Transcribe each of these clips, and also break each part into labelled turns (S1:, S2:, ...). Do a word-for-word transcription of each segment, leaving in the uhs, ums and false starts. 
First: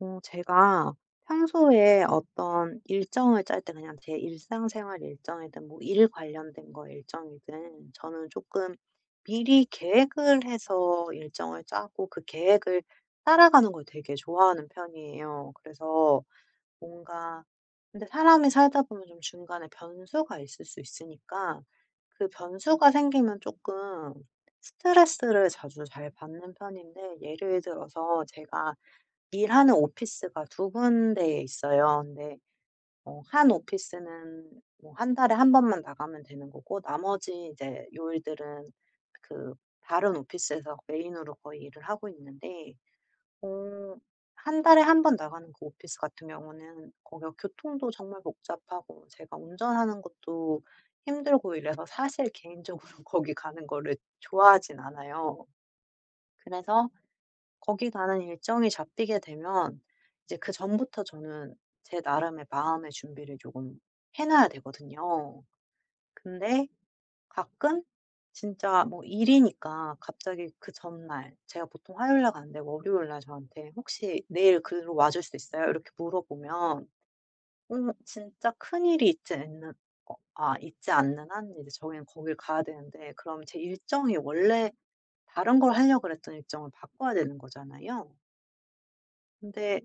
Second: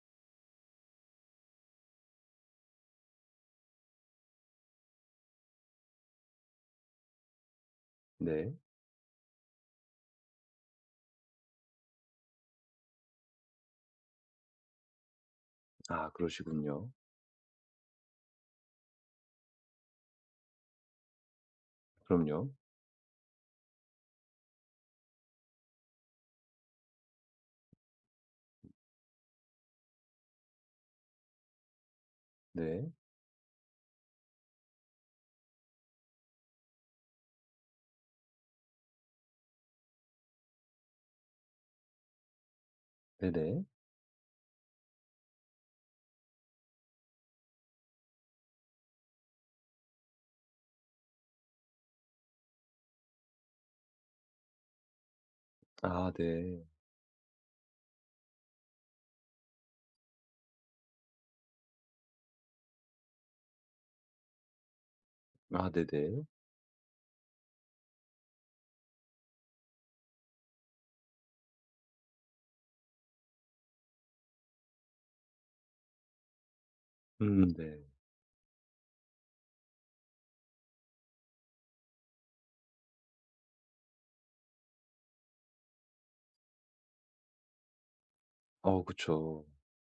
S1: 어 제가 평소에 어떤 일정을 짤 때 그냥 제 일상생활 일정이든 뭐 일 관련된 거 일정이든 저는
S2: 네.
S1: 조금 미리 계획을 해서 일정을 짜고 그 계획을 따라가는 걸 되게 좋아하는 편이에요.
S2: 아
S1: 그래서
S2: 그러시군요.
S1: 뭔가 근데 사람이 살다 보면 좀 중간에 변수가 있을 수 있으니까 그
S2: 그럼요.
S1: 변수가 생기면 조금 스트레스를 자주 잘 받는 편인데, 예를 들어서 제가 일하는 오피스가 두 군데 있어요. 근데
S2: 네.
S1: 어 한 오피스는 뭐 한 달에 한 번만 나가면 되는 거고, 나머지 이제 요일들은 그 다른 오피스에서 메인으로 거의 일을 하고 있는데,
S2: 네네.
S1: 어 한 달에 한 번 나가는 그 오피스 같은 경우는 거기가 교통도 정말 복잡하고 제가 운전하는 것도 힘들고 이래서 사실 개인적으로 거기 가는 거를 좋아하진 않아요.
S2: 아 네.
S1: 그래서 거기 가는 일정이 잡히게 되면 이제 그전부터 저는 제 나름의 마음의 준비를 조금 해 놔야 되거든요.
S2: 아 네네.
S1: 근데 가끔 진짜 뭐 일이니까 갑자기 그 전날, 제가 보통 화요일 날 가는데 월요일 날 저한테 "혹시 내일 그로 와줄 수 있어요?" 이렇게 물어보면
S2: 음 네.
S1: 음 진짜 큰일이 있지 않는 어 아 있지 않는 한 이제 저희는 거길 가야 되는데, 그럼 제 일정이 원래 다른 걸 하려고 그랬던 일정을 바꿔야 되는 거잖아요.
S2: 어 그쵸.
S1: 근데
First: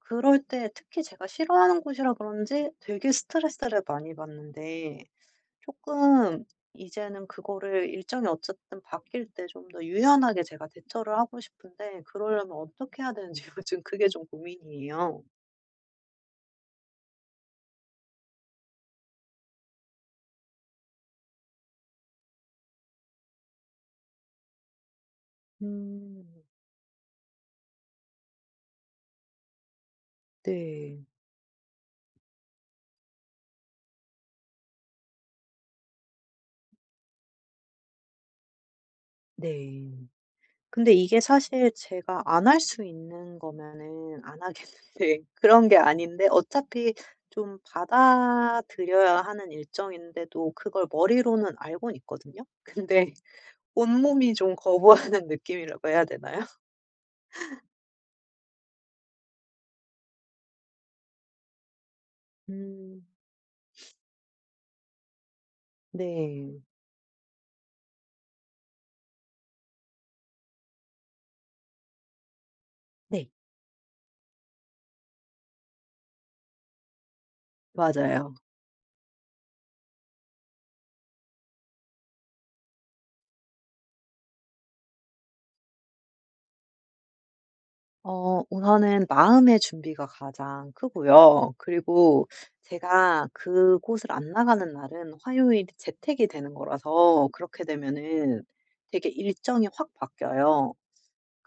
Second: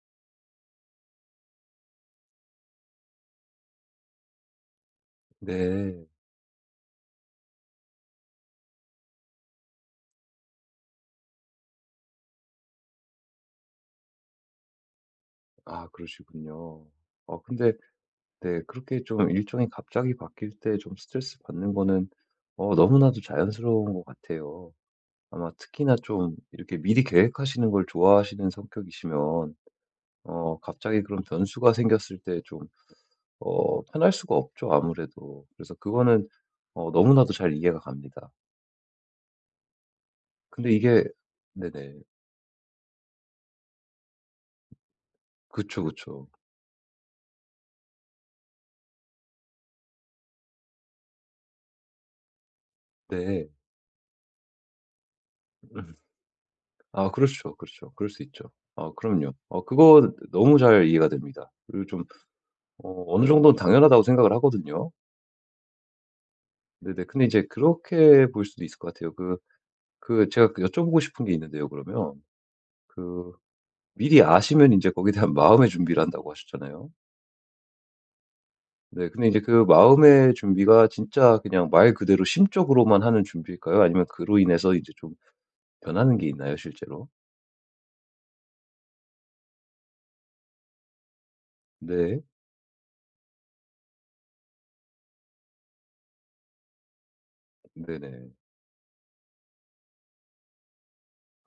S1: 그럴 때 특히 제가 싫어하는 곳이라 그런지 되게 스트레스를 많이 받는데,
S2: 네.
S1: 조금 이제는 그거를, 일정이 어쨌든 바뀔 때 좀 더 유연하게 제가 대처를 하고 싶은데 그러려면 어떻게 해야 되는지 요즘 그게 좀 고민이에요.
S2: 아 그러시군요. 어 근데 네 그렇게 좀 일정이 갑자기 바뀔 때 좀 스트레스 받는 거는 어 너무나도 자연스러운 것 같아요. 아마 특히나
S1: 음.
S2: 좀 이렇게 미리 계획하시는 걸 좋아하시는 성격이시면 어 갑자기
S1: 네.
S2: 그런 변수가 생겼을 때좀 어 편할 수가 없죠 아무래도. 그래서 그거는 어 너무나도 잘 이해가 갑니다.
S1: 네.
S2: 근데
S1: 근데
S2: 이게
S1: 이게 사실
S2: 네네.
S1: 제가 안 할 수 있는 거면은 안 하겠는데 그런 게
S2: 그쵸, 그쵸.
S1: 아닌데, 어차피 좀 받아들여야 하는 일정인데도 그걸 머리로는 알고는 있거든요. 근데
S2: 네.
S1: 온몸이 좀 거부하는 느낌이라고 해야 되나요?
S2: 아 그렇죠, 그렇죠. 그럴 수 있죠. 아 그럼요. 어 그거 너무 잘 이해가 됩니다. 그리고 좀 어
S1: 음.
S2: 어느 정도는 당연하다고 생각을 하거든요.
S1: 네.
S2: 네네. 근데 이제 그렇게 볼 수도 있을 것 같아요. 그 그 제가 그 여쭤보고 싶은 게 있는데요 그러면.
S1: 네.
S2: 그 미리 아시면 이제 거기에 대한 마음의 준비를 한다고 하셨잖아요.
S1: 맞아요.
S2: 네. 근데 이제 그 마음의 준비가 진짜 그냥 말 그대로 심적으로만 하는 준비일까요? 아니면 그로 인해서 이제 좀 변하는 게 있나요, 실제로?
S1: 어 우선은 마음의 준비가 가장 크고요.
S2: 네.
S1: 그리고 제가 그곳을 안 나가는 날은 화요일이 재택이 되는 거라서, 그렇게
S2: 네네.
S1: 되면은 되게 일정이 확 바뀌어요.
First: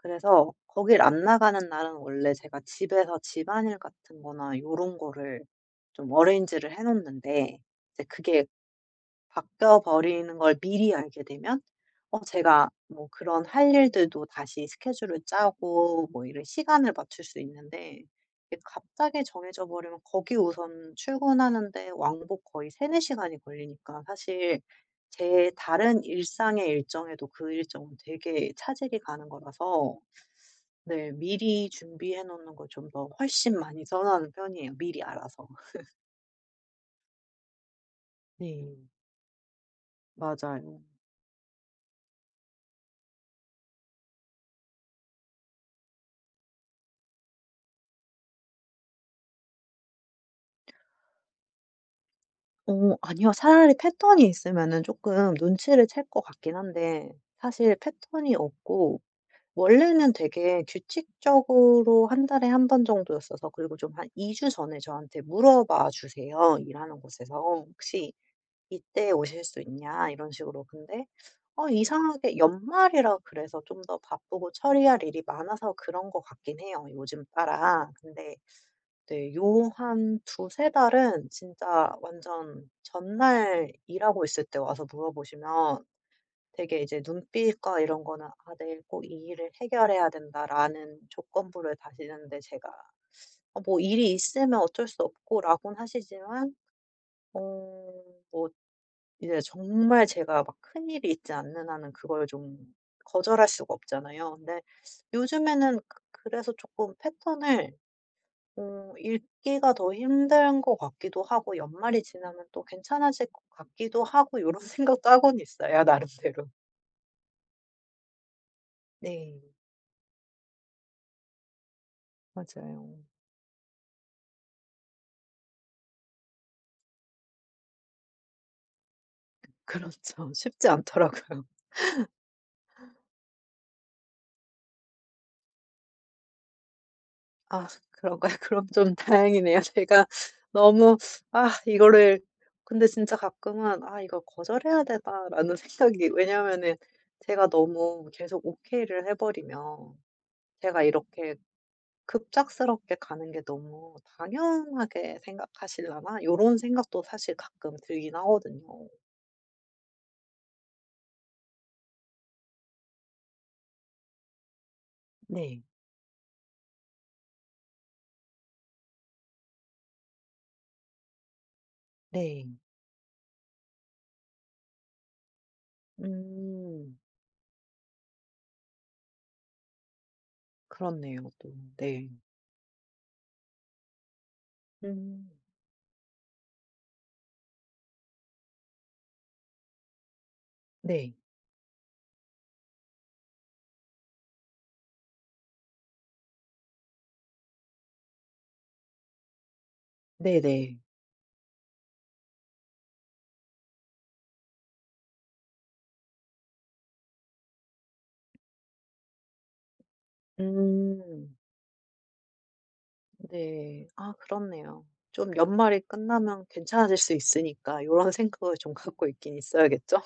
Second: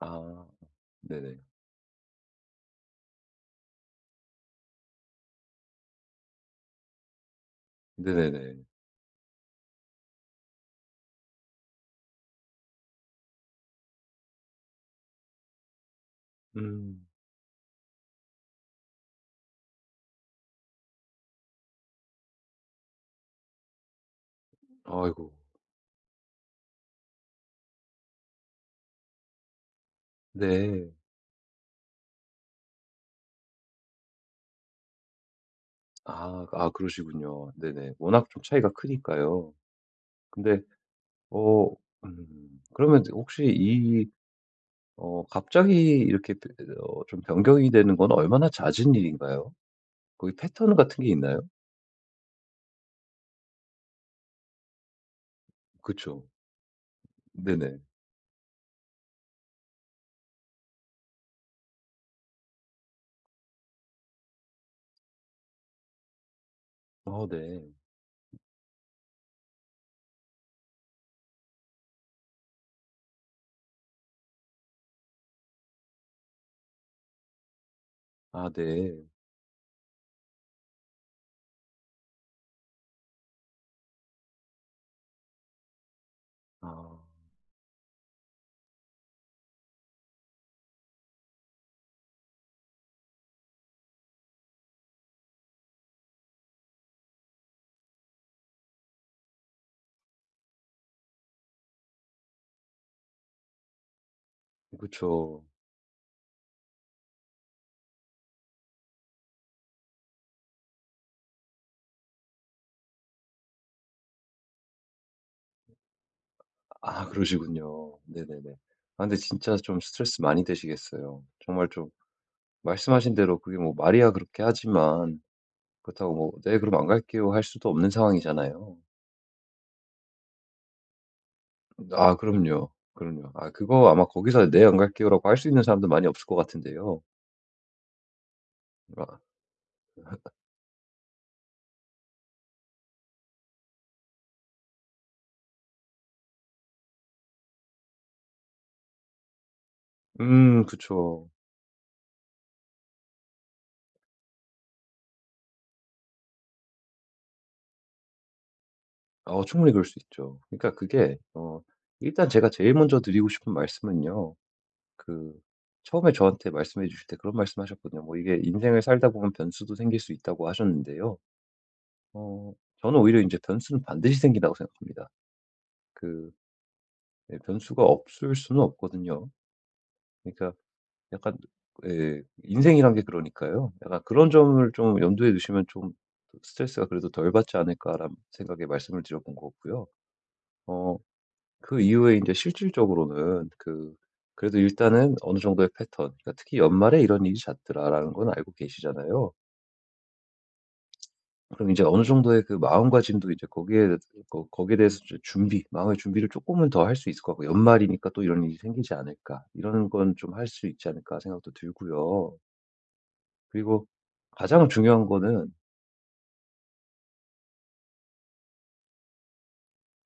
S2: 아.
S1: 거길 안
S2: 네네.
S1: 나가는 날은 원래 제가 집에서 집안일 같은 거나 요런 거를 좀 어레인지를 해 놓는데, 이제 그게
S2: 네네네.
S1: 바뀌어 버리는 걸 미리 알게 되면 어 제가 뭐 그런 할 일들도 다시 스케줄을 짜고 뭐 이런 시간을
S2: 음.
S1: 맞출 수 있는데, 이게 갑자기 정해져 버리면 거기 우선 출근하는데 왕복 거의 세네 시간이 걸리니까, 사실
S2: 아이고.
S1: 제 다른 일상의 일정에도 그 일정은 되게 차질이 가는 거라서.
S2: 네.
S1: 네 미리 준비해 놓는 걸 좀 더 훨씬 많이 선호하는 편이에요, 미리 알아서.
S2: 아. 아 그러시군요. 네네. 워낙 좀 차이가
S1: 네.
S2: 크니까요. 근데
S1: 맞아요.
S2: 어 음 그러면 혹시 이 어 갑자기 이렇게 배- 어 좀 변경이 되는 건 얼마나 잦은 일인가요? 거기 패턴 같은 게 있나요?
S1: 어 아니요. 차라리 패턴이 있으면은 금 눈치를 챌 것
S2: 그쵸.
S1: 같긴 한데 사실
S2: 네네.
S1: 패턴이 없고, 원래는 되게 규칙적으로 한 달에 한 번 정도였어서. 그리고 좀 한 이 주 전에 저한테 물어봐 주세요, 일하는
S2: 어
S1: 곳에서.
S2: 네.
S1: "혹시 이때 오실 수 있냐?" 이런 식으로. 근데 어 이상하게 연말이라 그래서 좀 더 바쁘고 처리할 일이 많아서 그런 것 같긴 해요, 요즘 따라. 근데
S2: 아 네.
S1: 네. 요 한 두세 달은 진짜 완전 전날 일하고 있을 때 와서 물어보시면
S2: 아
S1: 되게, 이제 눈빛과 이런 거는 '아 내일 꼭 이 일을 해결해야 된다.'라는 조건부를 다시는데, 제가 어 뭐 일이 있으면 어쩔 수 없고라고는 하시지만 어 뭐 이제 정말 제가 막 큰일이 있지 않는 한은 그걸 좀 거절할 수가 없잖아요. 근데
S2: 그쵸.
S1: 요즘에는 그 그래서 조금 패턴을 어 읽기가 더 힘든 것 같기도 하고 연말이 지나면 또 괜찮아질 것 같기도 하고 이런 생각도 하고는 있어요, 나름대로.
S2: 아 그러시군요. 네네네. 아 근데
S1: 네.
S2: 진짜 좀 스트레스 많이 되시겠어요. 정말 좀
S1: 맞아요.
S2: 말씀하신 대로 그게 뭐 말이야 그렇게 하지만 그렇다고 뭐 "네 그럼 안 갈게요." 할 수도 없는 상황이잖아요.
S1: 그렇죠. 쉽지 않더라고요.
S2: 아 그럼요. 그럼요. 아 그거 아마 거기서 "네 안 갈게요."라고 할 수 있는 사람도 많이 없을 것 같은데요.
S1: 아 그런가요? 그럼 좀
S2: 아
S1: 다행이네요. 제가 너무. 아 이거를. 근데 진짜 가끔은 '아 이걸 거절해야 되다'라는 생각이, 왜냐면은 제가 너무 계속 오케이를 해 버리면
S2: 음
S1: 제가
S2: 그쵸.
S1: 이렇게 급작스럽게 가는 게 너무 당연하게 생각하시려나? 요런 생각도 사실 가끔 들긴 하거든요.
S2: 어 충분히 그럴 수 있죠. 그러니까 그게 어 일단 제가 제일 먼저 드리고 싶은 말씀은요. 그
S1: 네.
S2: 처음에 저한테 말씀해 주실 때 그런 말씀하셨거든요. 뭐 이게 인생을 살다 보면 변수도 생길 수 있다고 하셨는데요.
S1: 네.
S2: 어 저는 오히려 이제 변수는 반드시 생긴다고 생각합니다. 그
S1: 음.
S2: 예 변수가 없을 수는 없거든요. 그러니까
S1: 그렇네요
S2: 약간
S1: 또. 네.
S2: 예 인생이란 게 그러니까요. 약간 그런 점을 좀
S1: 음.
S2: 염두에 두시면 좀 '스트레스가 그래도 덜 받지 않을까.'라는 생각에 말씀을 드려 본 거고요. 어
S1: 네.
S2: 그 이후에 이제 실질적으로는 그 그래도 일단은 어느 정도의 패턴 그러니까 특히 '연말에 이런 일이 잦더라.'라는 건 알고 계시잖아요.
S1: 네네.
S2: 그럼 이제 어느 정도의 그 마음가짐도 이제 거기에 거 거기에 대해서 이제 준비, 마음의 준비를 조금은 더 할 수 있을 것 같고 '연말이니까 또 이런 일이 생기지 않을까.' 이런 건 좀 할 수 있지 않을까
S1: 음.
S2: 생각도 들고요. 그리고
S1: 네. 아
S2: 가장
S1: 그렇네요.
S2: 중요한
S1: 좀
S2: 거는
S1: 연말이 끝나면 괜찮아질 수 있으니까 요런 생각을 좀 갖고 있긴 있어야겠죠?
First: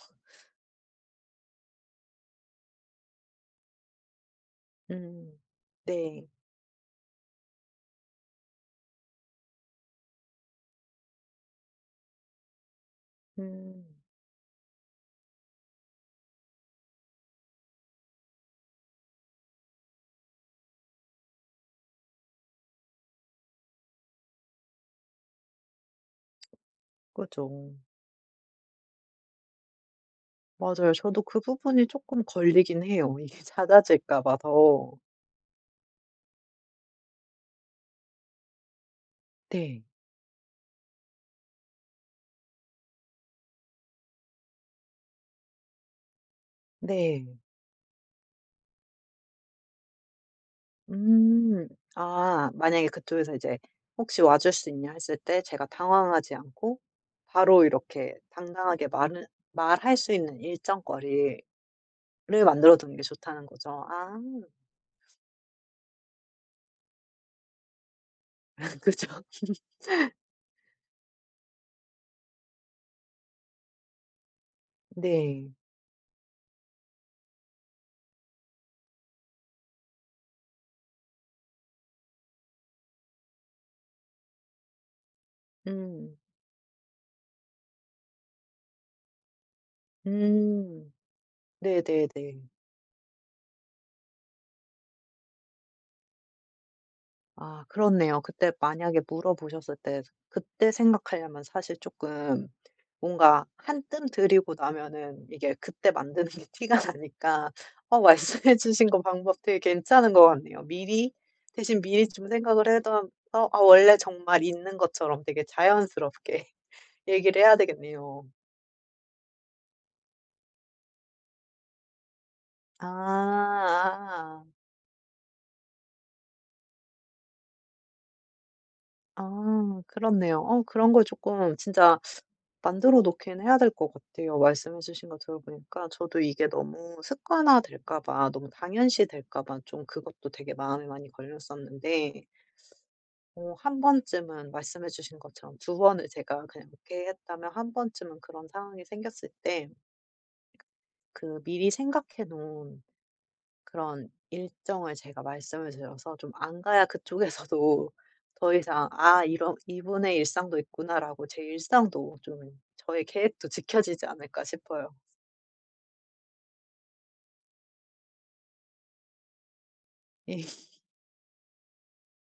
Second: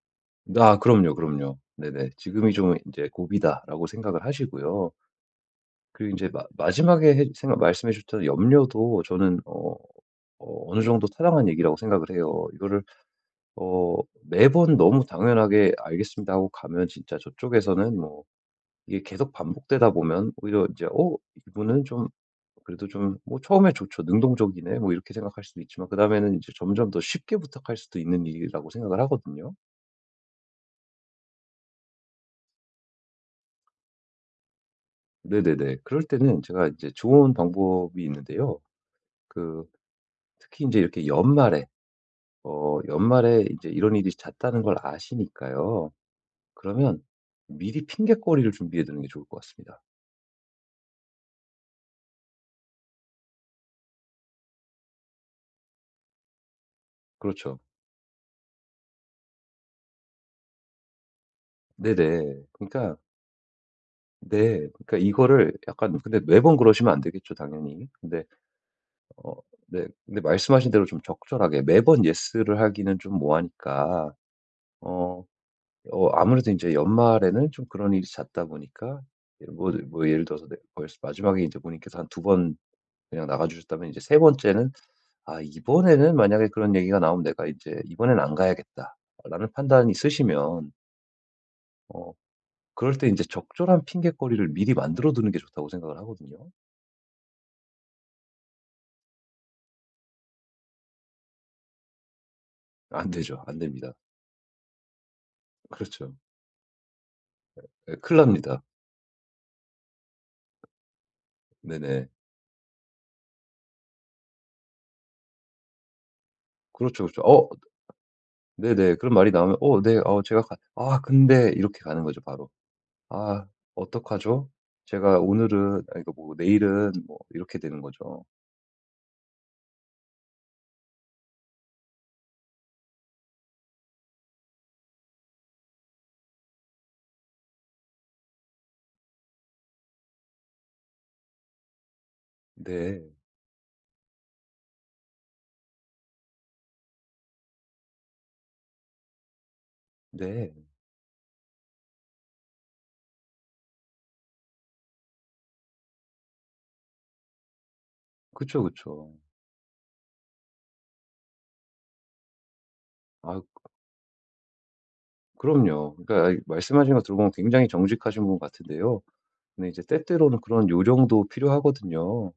S2: 아 그럼요, 그럼요. 네네. 지금이 좀 이제 고비다라고 생각을 하시고요.
S1: 음.
S2: 그리고 이
S1: 네.
S2: 제 마 마지막에 해 생각 말씀해 주셨던 염려도 저는 어 어 어느 정도 타당한 얘기라고 생각을 해요. 이거를 어
S1: 음.
S2: 매번 너무 당연하게 "알겠습니다." 하고 가면 진짜 저쪽에서는 뭐 이게 계속 반복되다 보면 오히려 이제 '어 이분은 좀 그래도 좀 뭐 처음에 좋죠. 능동적이네.' 뭐 이렇게 생각할 수도 있지만 그다음에는 이제 점점 더 쉽게 부탁할
S1: 그죠.
S2: 수도 있는 일이라고 생각을 하거든요.
S1: 맞아요. 저도 그 부분이 조금 걸리긴 해요. 이게 잦아질까 봐 더.
S2: 네네네. 그럴 때는 제가 이제 좋은 방법이 있는데요. 그
S1: 네.
S2: 특히 이제 이렇게 연말에 어 연말에 이제 이런 일이 잦다는 걸 아시니까요. 그러면
S1: 네.
S2: 미리 핑곗거리를 준비해 두는 게 좋을 것 같습니다.
S1: 음. 아 만약에 그쪽에서 이제 "혹시 와줄 수 있냐?" 했을 때 제가 당황하지 않고
S2: 그렇죠.
S1: 바로 이렇게 당당하게 말을 말할 수 있는 일정거리를
S2: 네네.
S1: 만들어
S2: 그러니까
S1: 두는 게 좋다는 거죠. 아.
S2: 네. 그러니까 이거를 약간 근데 매번 그러시면 안 되겠죠 당연히. 근데
S1: 그죠.
S2: 어 네 근데 말씀하신 대로 좀 적절하게 매번 예스를 하기는 좀 뭐하니까 어
S1: 네.
S2: 어 아무래도 이제 연말에는 좀 그런 일이 잦다 보니까 예 뭐 뭐 예를 들어서 내- 벌써 마지막에 이제 본인께서 한두번 그냥 나가 주셨다면 이제 세 번째는 '아 이번에는
S1: 음.
S2: 만약에 그런 얘기가 나오면 내가 이제 이번엔 안 가야겠다.'라는 판단이 있으시면
S1: 음.
S2: 어
S1: 네네네.
S2: 그럴 때 이제 적절한 핑계거리를 미리 만들어 두는 게 좋다고 생각을 하거든요.
S1: 아 그렇네요. 그때 만약에 물어보셨을 때 그때 생각하려면 사실 조금
S2: 안 되죠.
S1: 뭔가
S2: 안 됩니다.
S1: 한뜸 들이고 나면은 이게 그때
S2: 그렇죠.
S1: 만드는 게 티가 나니까.
S2: 예
S1: 어
S2: 큰일
S1: 말씀해
S2: 납니다.
S1: 주신 거 방법 되게 괜찮은 것 같네요. 미리 대신
S2: 네네.
S1: 미리 좀 생각을 해 둬서 아 원래 정말 있는 것처럼 되게 자연스럽게
S2: 그렇죠, 그렇죠.
S1: 얘기를
S2: 어
S1: 해야 되겠네요.
S2: 네네. 그런 말이 나오면 "어 네. 어 제가 가 아 근데" 이렇게 가는 거죠 바로.
S1: 아
S2: "아
S1: 아.
S2: 어떡하죠? 제가 오늘은" 아그뭐 "내일은" 뭐 이렇게 되는 거죠.
S1: 아 그렇네요. 어 그런 걸 조금 진짜 만들어 놓긴 해야 될 것 같아요. 말씀해 주신 거 들어보니까 저도 이게 너무 습관화 될까 봐, 너무 당연시 될까 봐 좀 그것도 되게 마음에 많이 걸렸었는데
S2: 네.
S1: 어 한 번쯤은 말씀해 주신 것처럼 두 번을 제가 그냥 오케이 했다면 한 번쯤은 그런 상황이 생겼을 때
S2: 네.
S1: 그 미리 생각해 놓은 그런 일정을 제가 말씀을 드려서 좀 안 가야 그쪽에서도 더
S2: 그쵸,
S1: 이상
S2: 그쵸.
S1: '아 이런 이분의 일상도 있구나.'라고, 제 일상도 좀, 저의
S2: 아
S1: 계획도 지켜지지 않을까 싶어요.
S2: 그럼요. 그러니까 말씀하신 거 들어보면 굉장히 정직하신 분 같은데요. 근데 이제 때때로는
S1: 예.
S2: 그런 요령도 필요하거든요.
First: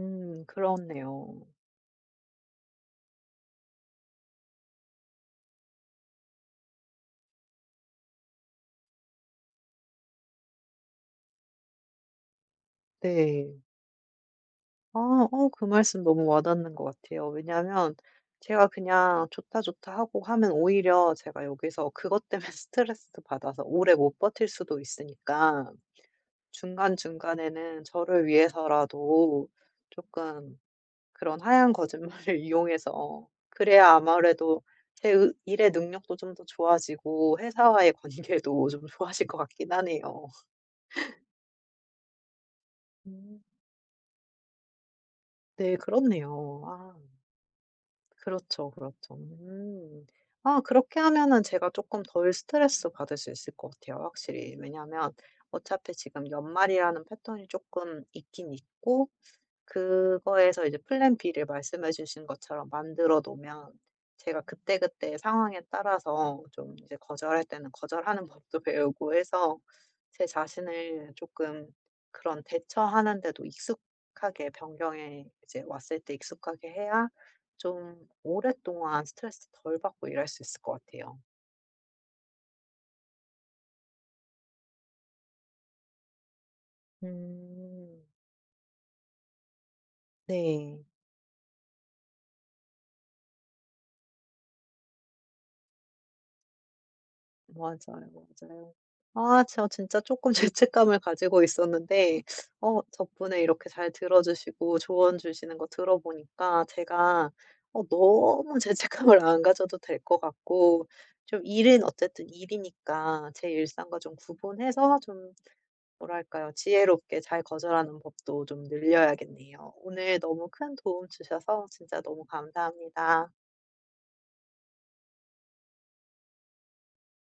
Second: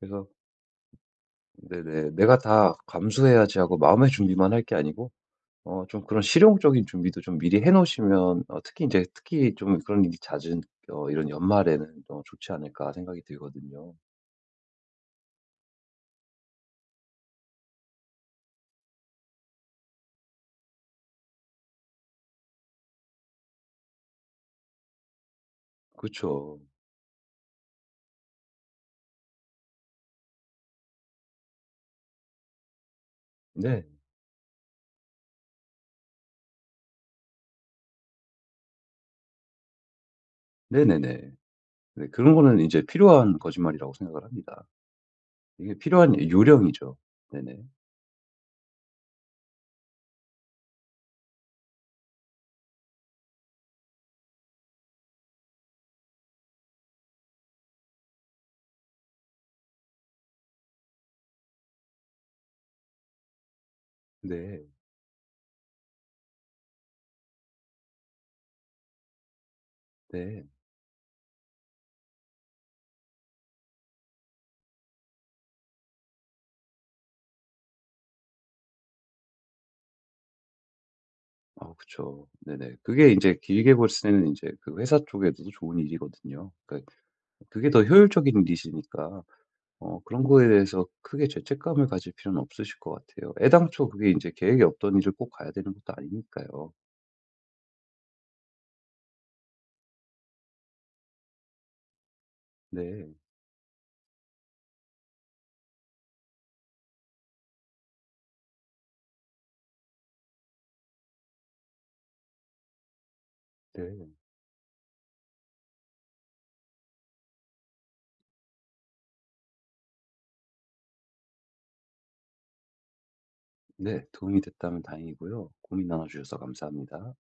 S2: 그래서
S1: 그렇네요.
S2: 네네 '내가 다 감수해야지.' 하고 마음의 준비만 할 게 아니고 어 좀 그런 실용적인 준비도 좀 미리 해 놓으시면 어 특히 이제 특히 좀 그런 일이 잦은 어 이런 연말에는 어 좋지 않을까 생각이
S1: 네.
S2: 들거든요.
S1: 아. 어 그 말씀 너무 와닿는 것 같아요. 왜냐하면 제가 그냥 "좋다, 좋다." 하고 하면 오히려 제가 여기서 그것 때문에 스트레스 받아서 오래 못 버틸 수도 있으니까
S2: 그렇
S1: 중간중간에는 저를 위해서라도 조금 그런 하얀 거짓말을 이용해서,
S2: 네.
S1: 그래야 아무래도 제 의- 일의 능력도 좀 더 좋아지고 회사와의 관계도 좀 좋아질 것 같긴 하네요.
S2: 네네네. 네 그런 거는 이제 필요한
S1: 음.
S2: 거짓말이라고 생각을 합니다. 이게
S1: 네
S2: 필요한
S1: 그렇네요. 아
S2: 요령이죠. 네네.
S1: 그렇죠, 그렇죠. 음. 아 그렇게 하면은 제가 조금 덜 스트레스 받을 수 있을 것 같아요, 확실히. 왜냐하면 어차피 지금 연말이라는 패턴이 조금 있긴 있고 그거에서 이제 플랜 B를 말씀해 주신 것처럼 만들어 놓으면 제가
S2: 네.
S1: 그때그때 상황에 따라서 좀 이제 거절할 때는 거절하는 법도 배우고 해서 제
S2: 네.
S1: 자신을 조금 그런, 대처하는 데도 익숙하게, 변경에 이제 왔을 때 익숙하게 해야 좀 오랫동안 스트레스 덜 받고 일할 수 있을 것 같아요.
S2: 아 그쵸. 네네. 그게 이제 길게 볼 때는 이제 그 회사 쪽에서도 좋은 일이거든요. 그러니까 그게 더
S1: 음.
S2: 효율적인 일이시니까 어 그런 거에
S1: 네.
S2: 대해서 크게 죄책감을 가질 필요는 없으실 것 같아요. 애당초 그게 이제 계획이 없던 일을 꼭 가야 되는 것도 아니니까요.
S1: 맞아요, 맞아요. 아 저 진짜 조금 죄책감을 가지고 있었는데 어
S2: 네.
S1: 덕분에 이렇게 잘 들어 주시고 조언 주시는 거 들어 보니까 제가 어 너무 죄책감을 안 가져도 될 것 같고 좀 일은 어쨌든 일이니까 제 일상과
S2: 네.
S1: 좀 구분해서 좀 뭐랄까요? 지혜롭게 잘 거절하는 법도 좀 늘려야겠네요. 오늘 너무 큰 도움 주셔서 진짜 너무 감사합니다.
S2: 네. 도움이 됐다면 다행이고요. 고민 나눠 주셔서 감사합니다.